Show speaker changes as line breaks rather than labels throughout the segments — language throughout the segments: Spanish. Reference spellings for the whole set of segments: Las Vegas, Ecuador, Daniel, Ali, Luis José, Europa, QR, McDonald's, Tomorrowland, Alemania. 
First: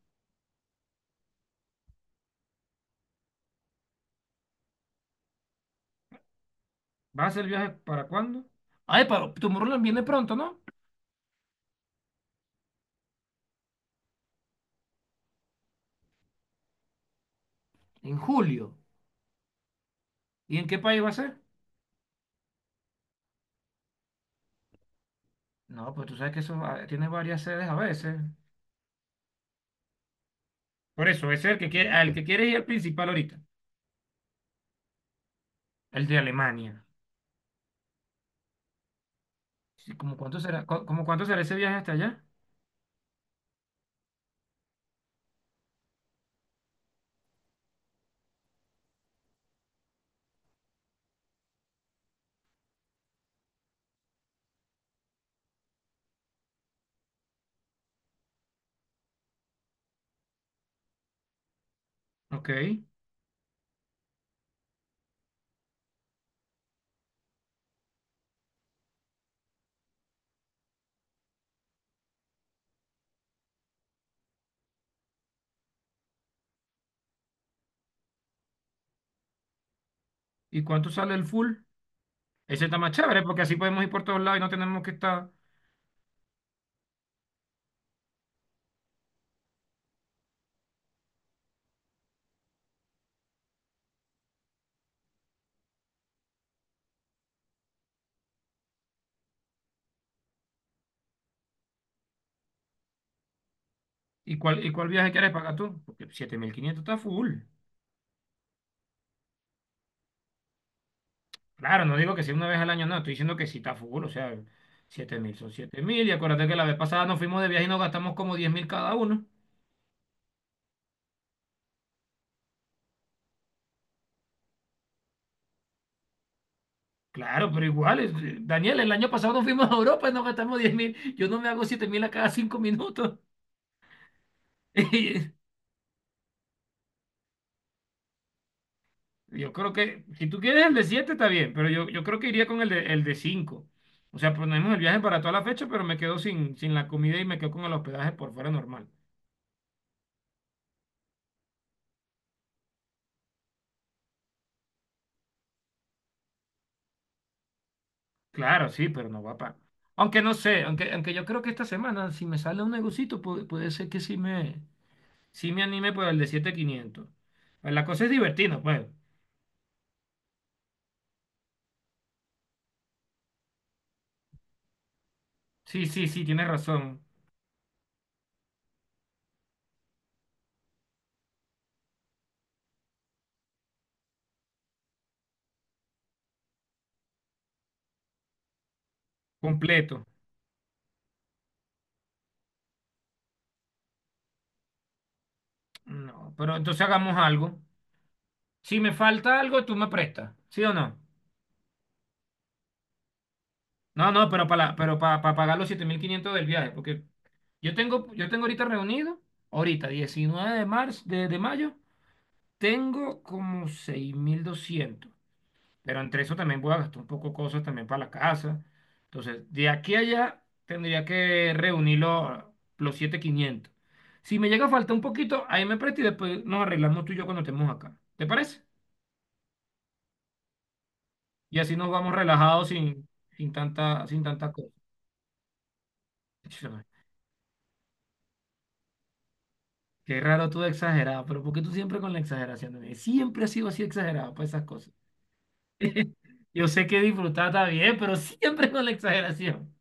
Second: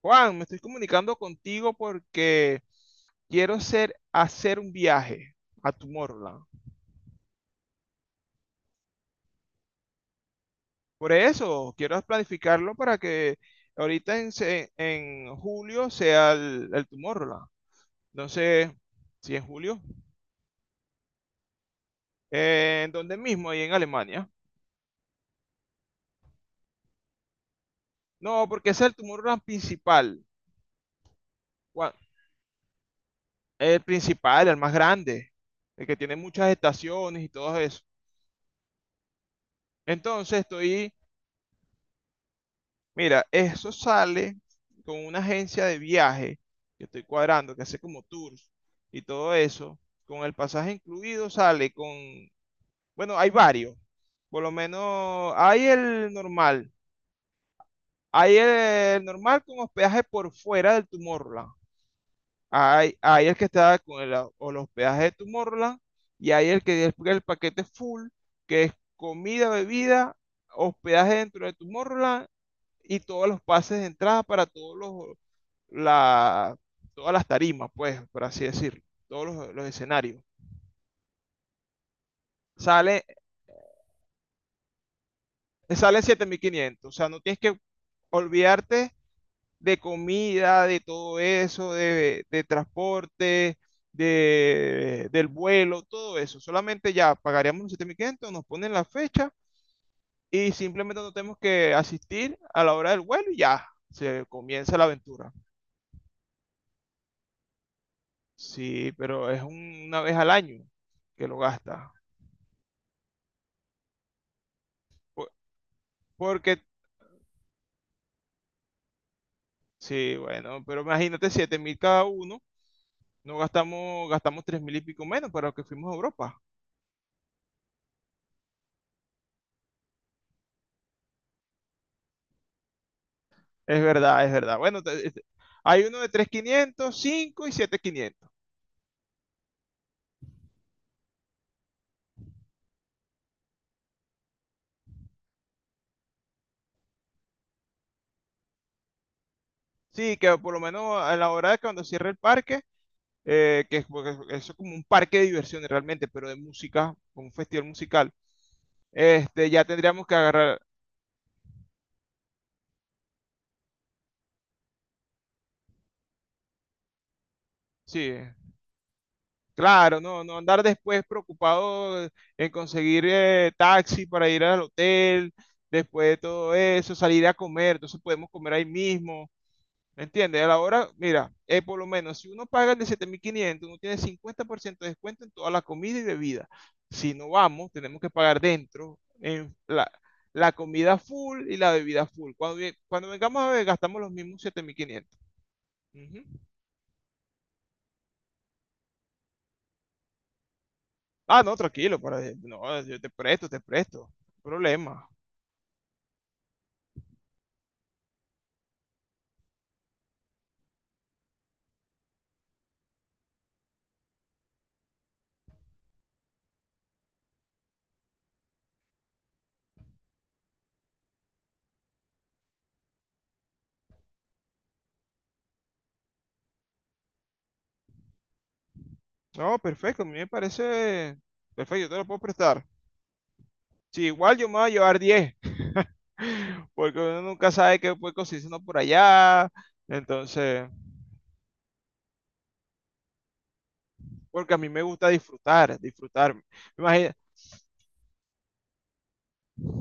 Juan, me estoy comunicando contigo porque quiero hacer un viaje a Tomorrowland.
¿Va a hacer el viaje para cuándo? Ay, pero Tomorrowland viene pronto, ¿no?
Por eso, quiero planificarlo para que en julio sea el Tomorrowland.
En
Entonces,
julio.
si en julio,
¿Y en qué país va a ser?
¿en dónde mismo? Ahí en Alemania.
No, pues tú sabes que eso tiene varias sedes a veces.
No, porque ese es el Tomorrowland principal.
Por eso, ese es el que quiere,
Juan,
al que quiere ir al principal ahorita,
el principal, el más grande, el que
el
tiene
de
muchas
Alemania.
estaciones y todo eso.
Sí, ¿cómo cuánto
Entonces,
será,
estoy
como cuánto será ese viaje hasta allá?
mira, eso sale con una agencia de viaje que estoy cuadrando, que hace como tours y todo eso. Con el pasaje incluido sale con, bueno, hay varios. Por lo menos hay el normal. Hay el normal con hospedaje por fuera del Tomorrowland.
Ok.
Hay el que está con el, o el hospedaje de Tomorrowland, y hay el que es el paquete full, que es comida, bebida, hospedaje dentro de Tomorrowland y todos los pases de entrada para la, todas las tarimas, pues, por así decirlo, los escenarios.
¿Y cuánto sale el full? Ese está más
Sale,
chévere porque así podemos ir por todos lados y no tenemos que estar.
sale 7500, o sea, no tienes que olvidarte de comida, de todo eso, de transporte, del vuelo, todo eso. Solamente ya pagaríamos los 7500, nos ponen la fecha y simplemente no tenemos que asistir a la hora del vuelo y ya se
¿Y cuál, y
comienza la
cuál viaje
aventura.
quieres pagar tú? Porque 7.500 está full.
Sí, pero es una vez al año que lo
Claro,
gasta.
no digo que sea una vez al año, no, estoy diciendo que sí está full, o sea, siete
Po-
mil son 7.000, y acuérdate que
Porque,
la vez pasada nos fuimos de viaje y nos gastamos como 10.000 cada uno.
sí, bueno, pero imagínate, 7000 cada uno, no gastamos, gastamos 3000 y pico menos para lo que fuimos a Europa.
Claro, pero igual, Daniel, el año pasado nos fuimos a Europa y nos gastamos 10.000, yo no me hago 7.000 a cada 5 minutos.
Es verdad, es verdad. Bueno, hay uno de 3500, 5 y siete mil quinientos.
Y yo creo que, si tú quieres el de 7 está bien, pero yo creo que iría con el de 5. O sea, ponemos el viaje para toda la fecha, pero me quedo sin la comida y me quedo con el hospedaje por fuera normal.
Sí, que por lo menos a la hora de cuando cierre el parque, que es, porque eso es como un parque de diversiones realmente, pero de música, como un festival musical.
Claro, sí, pero no va para.
Ya tendríamos que
Aunque no
agarrar,
sé, aunque yo creo que esta semana, si me sale un negocito, puede, ser que sí me anime por el de 7.500. Pues la cosa es
sí.
divertida, pues.
Claro, no, no andar después preocupado en conseguir taxi para ir al hotel,
Sí, sí,
después de
sí, tienes
todo eso,
razón.
salir a comer, entonces podemos comer ahí mismo, ¿me entiendes? A la hora, mira, por lo menos si uno paga el de 7500, uno tiene 50% de descuento en toda la comida y bebida. Si no vamos, tenemos que pagar dentro en
Completo.
la comida full y la bebida full. Cuando vengamos a ver, gastamos los mismos 7500. Ujú.
No, pero entonces hagamos algo. Si me falta algo, tú me prestas, ¿sí o no?
Ah, no, tranquilo, para, no, yo te presto, te presto. No
No, no,
hay
pero para, pero
problema.
para, pagar los 7.500 del viaje, porque yo tengo ahorita reunido, ahorita, 19 de marzo, de mayo, tengo como 6.200. Pero entre eso también voy a gastar un poco de cosas también para la casa. Entonces, de aquí a allá tendría que reunir los 7.500. Si me llega a faltar un poquito, ahí me presta y después nos arreglamos tú y yo cuando estemos acá. ¿Te parece?
No, perfecto, a mí me parece
Y así
perfecto, yo
nos
te lo
vamos
puedo prestar.
relajados sin, sin
Sí,
tanta, sin
igual yo
tanta
me voy a
cosa.
llevar 10,
Chama,
porque uno nunca sabe qué puede conseguirse uno por allá,
qué raro tú
entonces,
de exagerado, pero ¿por qué tú siempre con la exageración, nene? Siempre has sido así exagerado para
porque a
esas
mí me
cosas.
gusta disfrutar, disfrutar. Me
Yo sé que
imagino,
disfrutar está bien, pero siempre con la exageración.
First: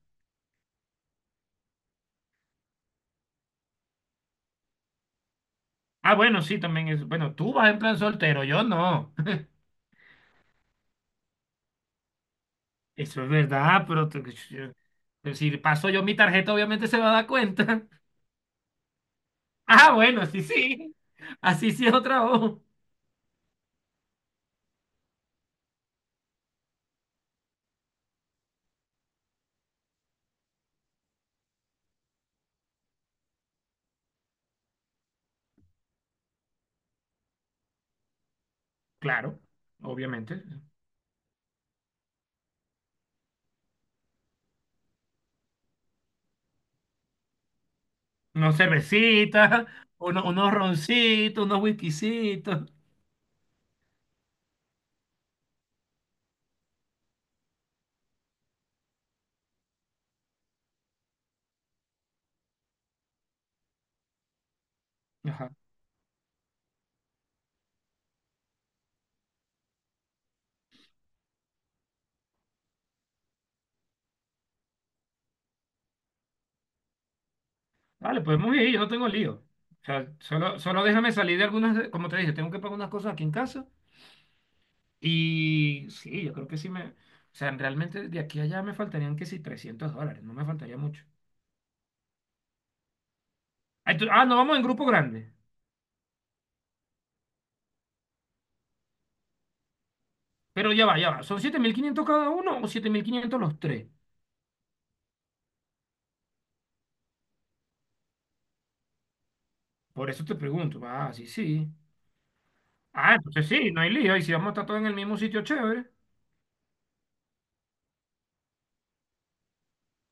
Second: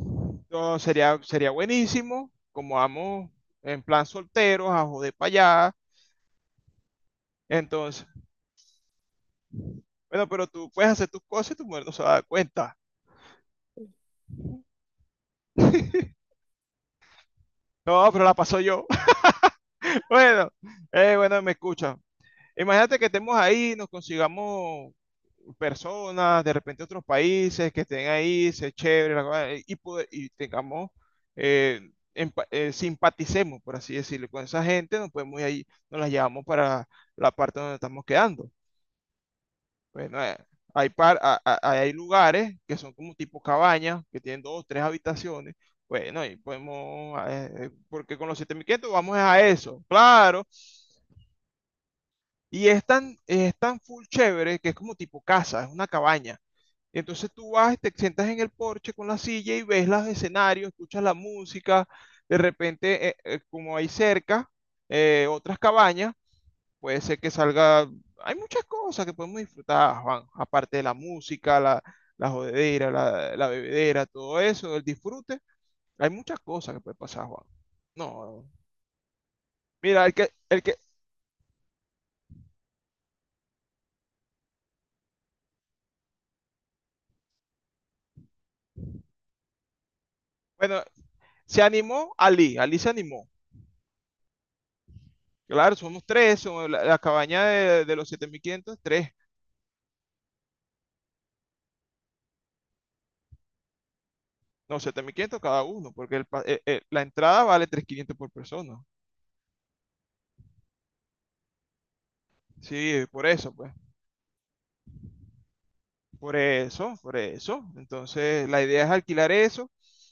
no, sería, sería buenísimo, como vamos en plan solteros, a joder para allá,
Ah, bueno, sí, también es. Bueno, tú vas en plan
entonces,
soltero, yo no.
bueno, pero tú puedes hacer tus cosas y tu mujer no se va a dar cuenta.
Eso es verdad, pero si paso yo mi tarjeta, obviamente se va a dar cuenta.
No, pero la paso yo.
Ah, bueno, sí,
Bueno,
sí.
bueno, me
Así sí es
escucha.
otra voz.
Imagínate que estemos ahí, nos consigamos personas, de repente otros países que estén ahí, se chévere, la cosa, y tengamos, eh, simpaticemos, por así decirlo, con esa gente, nos podemos ir ahí, nos las llevamos para la parte donde estamos quedando.
Claro,
Bueno,
obviamente.
hay, par- a- hay lugares que son como tipo cabañas, que tienen dos, tres habitaciones. Bueno, y podemos, porque con los
Unos
7500 vamos a
cervecitas,
eso, claro.
unos roncitos, unos whiskycitos.
Y es tan full chévere que es como tipo casa, es una cabaña. Entonces tú vas y te sientas en el porche con la silla y ves los escenarios, escuchas la música. De repente, como hay cerca
Ajá.
otras cabañas, puede ser que salga. Hay muchas cosas que podemos disfrutar, Juan, aparte de la música, la jodedera, la bebedera, todo eso, el disfrute. Hay muchas cosas que puede pasar, Juan.
Vale,
No,
podemos ir, yo no tengo lío. O
mira,
sea, solo, solo déjame salir de algunas, como te dije, tengo que pagar unas cosas aquí en casa. Y sí, yo creo que sí me. O sea, realmente de aquí a allá me faltarían que sí $300, no me faltaría
bueno,
mucho.
se animó Ali, Ali se animó.
Ay, ah, no, vamos en grupo grande.
Claro, somos tres, somos la cabaña de los 7500 tres.
Pero ya va, ya va. ¿Son 7.500 cada uno o 7.500 los tres?
No, 7500 cada uno, porque la entrada vale 3500 por persona.
Por eso te pregunto. Ah, sí, sí.
Sí,
Ah,
por
entonces
eso,
sí,
pues.
no hay lío. Y si vamos a estar todos en el mismo sitio, chévere.
Por eso, por eso. Entonces, la idea es alquilar eso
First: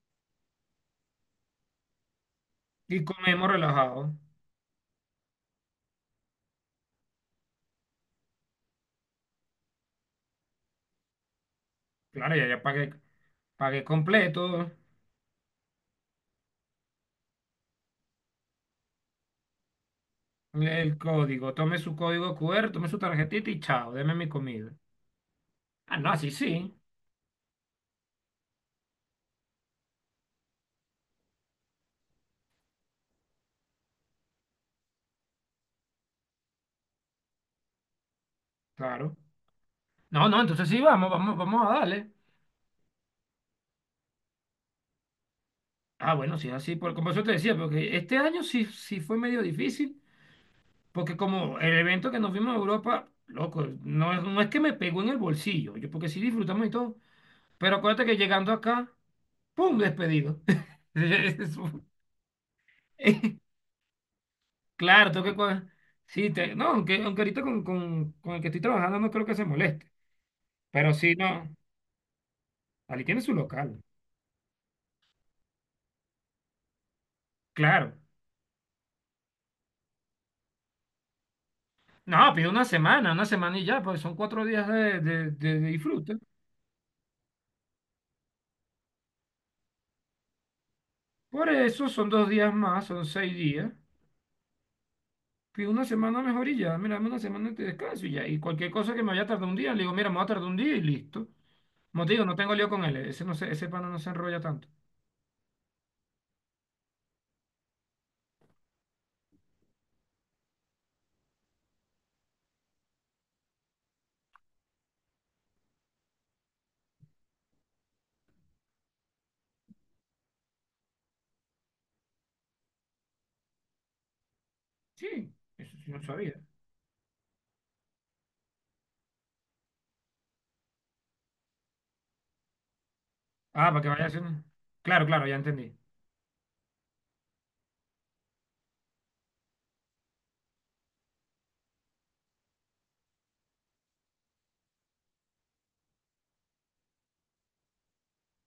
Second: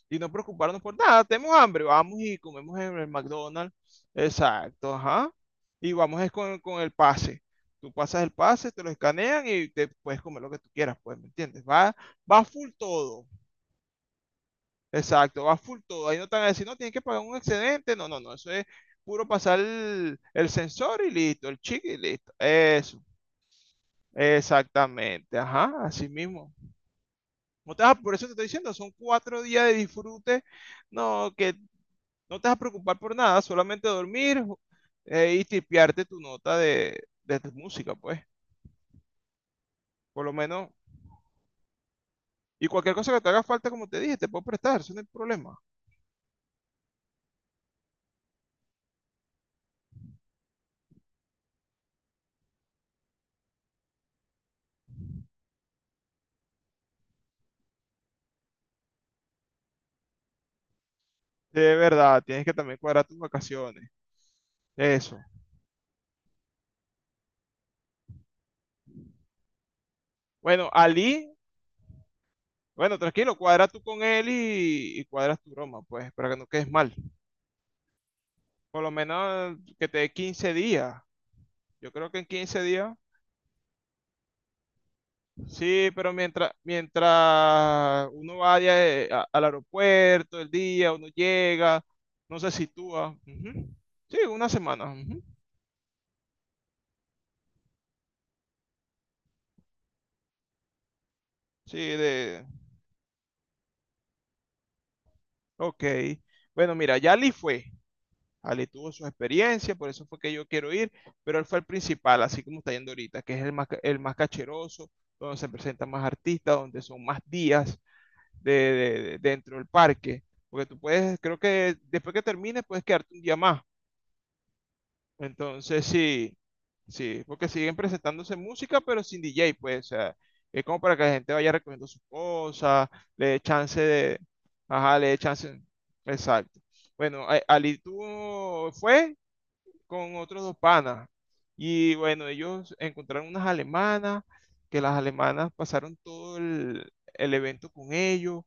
y no preocuparnos por nada. Tenemos hambre, vamos y comemos en
Y
el
comemos
McDonald's.
relajado.
Exacto, ajá. Y vamos es con el pase. Tú pasas el pase, te lo escanean y te puedes comer lo que tú quieras, pues, ¿me entiendes? Va,
Claro,
va
ya
full
pagué,
todo.
pagué completo.
Exacto, va full todo. Ahí no te van a decir, no, tienes que pagar un excedente. No, no, no. Eso es puro pasar el
El
sensor y listo,
código,
el
tome
chip
su
y listo.
código QR, tome su
Eso,
tarjetita y chao, deme mi comida.
exactamente. Ajá,
Ah,
así
no, así
mismo.
sí,
No te vas a- por eso te estoy diciendo, son 4 días de disfrute. No, que no te vas a preocupar por nada, solamente dormir y tipearte tu nota de tu música, pues.
claro.
Por
No,
lo
no, entonces
menos.
sí, vamos a darle.
Y cualquier cosa que te haga falta, como te dije, te puedo prestar, eso no hay problema.
Ah, bueno, sí, así, por, como eso te decía, porque este año sí fue medio difícil. Porque como el evento que nos vimos en Europa, loco, no es que me pegó en el bolsillo, yo porque sí disfrutamos y todo, pero acuérdate que llegando acá, ¡pum! Despedido.
De
Eso-
verdad, tienes que también cuadrar tus vacaciones.
Claro,
Eso.
tengo que. Sí, no, aunque ahorita con el que estoy trabajando no creo que se moleste,
Bueno,
pero sí,
Ali.
no,
Bueno,
Ali tiene su
tranquilo, cuadra tú
local,
con él y, cuadras tu broma, pues, para que no quedes mal.
claro.
Por lo menos que te dé 15 días. Yo creo que en
No, pido
15 días.
una semana y ya, pues son 4 días de
Sí, pero
disfrute.
mientras uno vaya al aeropuerto el día, uno
Por
llega,
eso son dos
no se
días más, son
sitúa.
seis días,
Ujú. Sí, una semana. Ujú.
que una semana mejor y ya, mira, dame una semana de descanso y ya. Y cualquier cosa que me vaya a tardar un día, le digo, mira, me va a tardar un día y listo.
Sí,
Como te digo, no
de...
tengo lío con él, ese, no se, ese pana no se enrolla tanto.
Ok. Bueno, mira, Yali fue. Ali tuvo sus experiencias, por eso fue que yo quiero ir, pero él fue el principal, así como está yendo ahorita, que es el más cacheroso, donde se presentan más artistas, donde son más días dentro del parque, porque tú puedes, creo que después que termines puedes quedarte un día más.
Sí, eso
Entonces
sí no
sí,
sabía.
sí, porque siguen presentándose música, pero sin DJ, pues, o sea, es como para que la gente vaya recogiendo sus cosas, le dé
Ah,
chance
para que vaya
de,
haciendo.
ajá,
Claro,
le dé
claro, ya
chance,
entendí.
exacto. Bueno, Ali, ¿tú fue? Con otros dos panas. Y bueno, ellos encontraron unas alemanas, que las alemanas pasaron todo el evento con ellos.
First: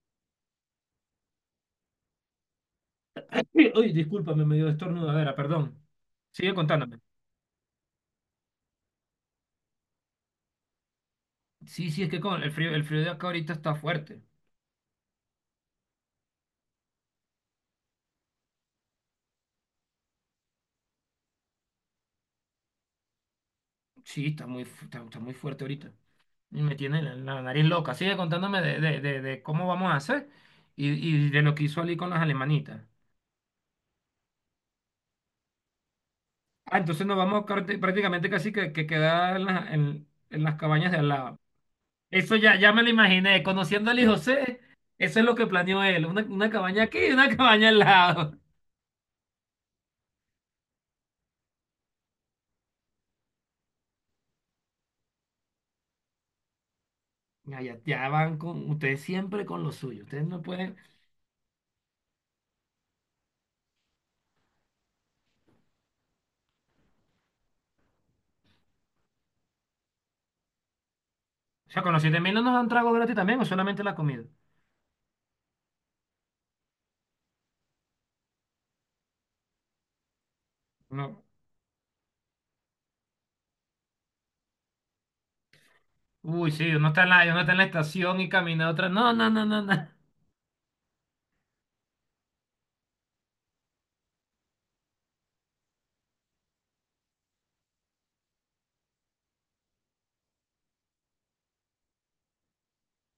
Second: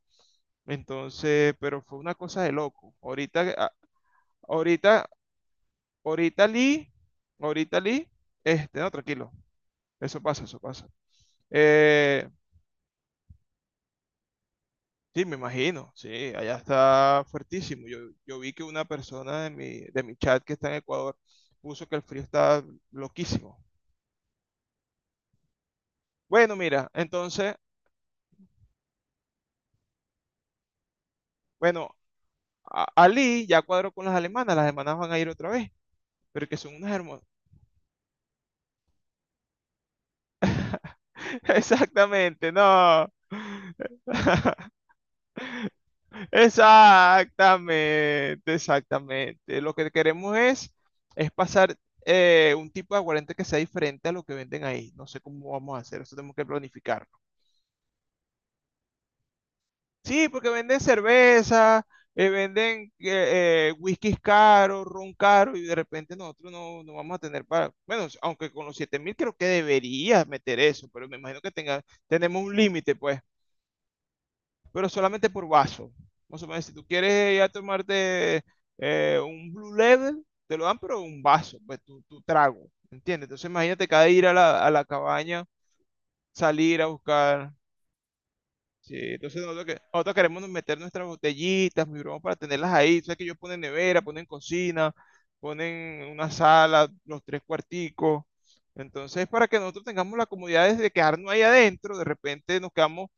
Entonces, pero fue una cosa de loco. Ahorita,
Uy,
a-
uy, discúlpame, me dio
ahorita,
estornudadera, perdón.
ahorita
Sigue
Lee,
contándome.
ahorita Lee, no, tranquilo, eso pasa, eso pasa.
Sí, sí, es que
Eh,
con el frío, de acá ahorita está fuerte.
sí, me imagino, sí, allá está fuertísimo. Yo vi que una persona de mi chat que está en Ecuador puso que el frío está loquísimo.
Sí, está muy fuerte ahorita.
Bueno,
Y me
mira,
tiene la
entonces,
nariz loca. Sigue contándome de cómo vamos a hacer y de lo que hizo
bueno,
Ali con las alemanitas.
Ali ya cuadró con las alemanas van a ir otra vez, pero que son
Ah,
unas
entonces nos
hermosas.
vamos prácticamente casi que quedar en las cabañas de al lado. Eso
Exactamente,
ya me lo
no.
imaginé. Conociendo a Luis José, eso es lo que planeó él. Una cabaña aquí y una cabaña al lado.
Exactamente, exactamente. Lo que queremos es pasar un tipo de aguardiente que sea diferente a lo que venden ahí. No sé cómo vamos a hacer, eso tenemos que planificar.
Ya, ya, ya van con ustedes siempre con lo suyo. Ustedes
Sí,
no
porque
pueden.
venden cerveza, venden whiskies caros, ron caro, y de repente nosotros no, no vamos a tener para. Bueno, aunque con los 7000 creo que deberías meter eso, pero me imagino que
O
tenga,
sea, con los 7 mil no
tenemos un
nos dan trago
límite,
gratis
pues,
también o solamente la comida.
pero solamente por vaso. Más o menos, si tú quieres ya tomarte un Blue Level, te lo dan, pero un
No.
vaso, pues tu trago, ¿entiendes? Entonces, imagínate cada ir a a la cabaña,
Uy, sí,
salir a
uno está en la, uno está
buscar.
en la estación y camina a otra.
Sí,
No, no,
entonces
no, no, no.
nosotros queremos meter nuestras botellitas, mi broma, para tenerlas ahí. Sabes que ellos ponen nevera, ponen cocina, ponen una sala, los tres cuarticos. Entonces, para que nosotros tengamos la comodidad de quedarnos ahí adentro, de repente nos quedamos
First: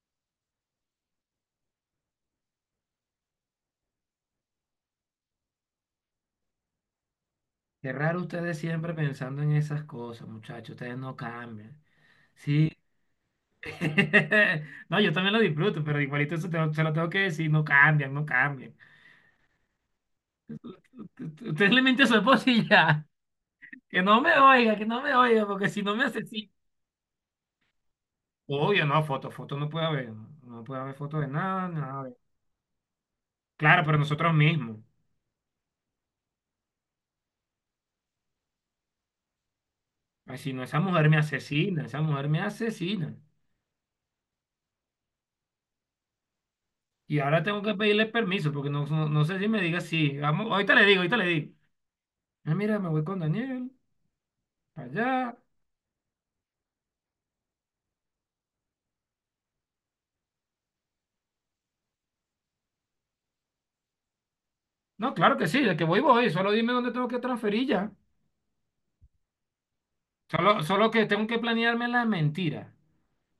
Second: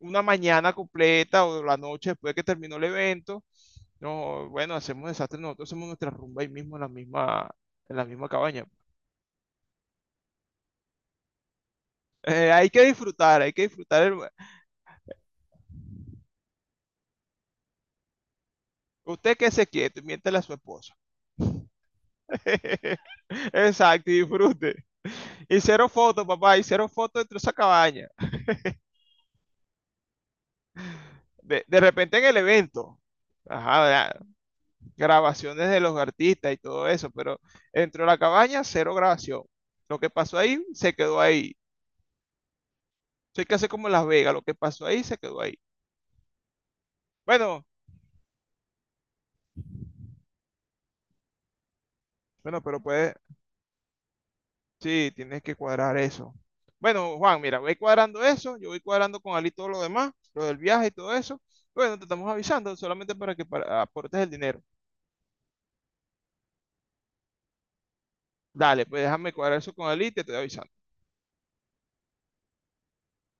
una mañana completa o la noche después que terminó el evento. No, bueno, hacemos desastre, nosotros hacemos nuestra rumba ahí mismo en
Qué
en la
raro
misma
ustedes
cabaña.
siempre pensando en esas cosas, muchachos. Ustedes no cambian.
Hay
Sí.
que disfrutar, hay que disfrutar.
No, yo también lo disfruto, pero igualito eso se lo tengo que decir, no cambian, no cambian.
Usted que se quieto, miéntale a su esposo.
Usted le miente a su esposa y ya. Que
Exacto, y
no me oiga,
disfrute.
que no me oiga,
Y
porque si
cero
no me
fotos,
asesina.
papá, y cero fotos dentro de esa cabaña.
Obvio, no, foto, foto no puede haber. No puede haber foto de nada,
De
nada.
repente en el evento,
Claro,
ajá,
pero nosotros mismos.
grabaciones de los artistas y todo eso, pero dentro de la cabaña, cero grabación. Lo que pasó
Así no,
ahí,
esa
se
mujer me
quedó ahí.
asesina, esa mujer me asesina.
Eso hay que hacer como en Las Vegas, lo que pasó ahí, se quedó ahí.
Y ahora tengo
Bueno,
que pedirle permiso, porque no, no, no sé si me diga sí. Vamos, ahorita le digo, ahorita le digo. Ah,
bueno,
mira,
pero
me voy
puede,
con Daniel, para
sí,
allá.
tienes que cuadrar eso. Bueno, Juan, mira, voy cuadrando eso, yo voy cuadrando con Ali todo lo demás, lo del viaje y todo eso. Bueno, te estamos avisando solamente para que aportes el dinero.
No, claro que sí, de que voy, voy. Solo dime dónde tengo que transferir ya.
Dale, pues déjame cuadrar eso con él y te estoy
Solo,
avisando.
solo que tengo que planearme la mentira.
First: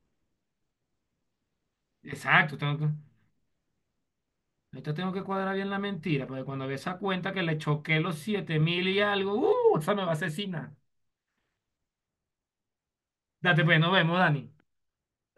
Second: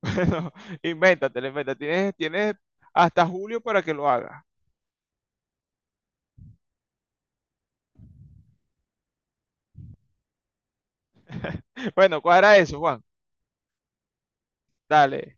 Bueno, invéntatelo, inventa. Tienes
Exacto, tengo que,
hasta julio para que lo hagas.
ahorita tengo que cuadrar bien la mentira, porque cuando ve esa cuenta que le choqué los 7.000 y algo, esa me va a asesinar.
Bueno, cuadra eso, Juan.
Date pues, nos vemos, Dani.
Dale.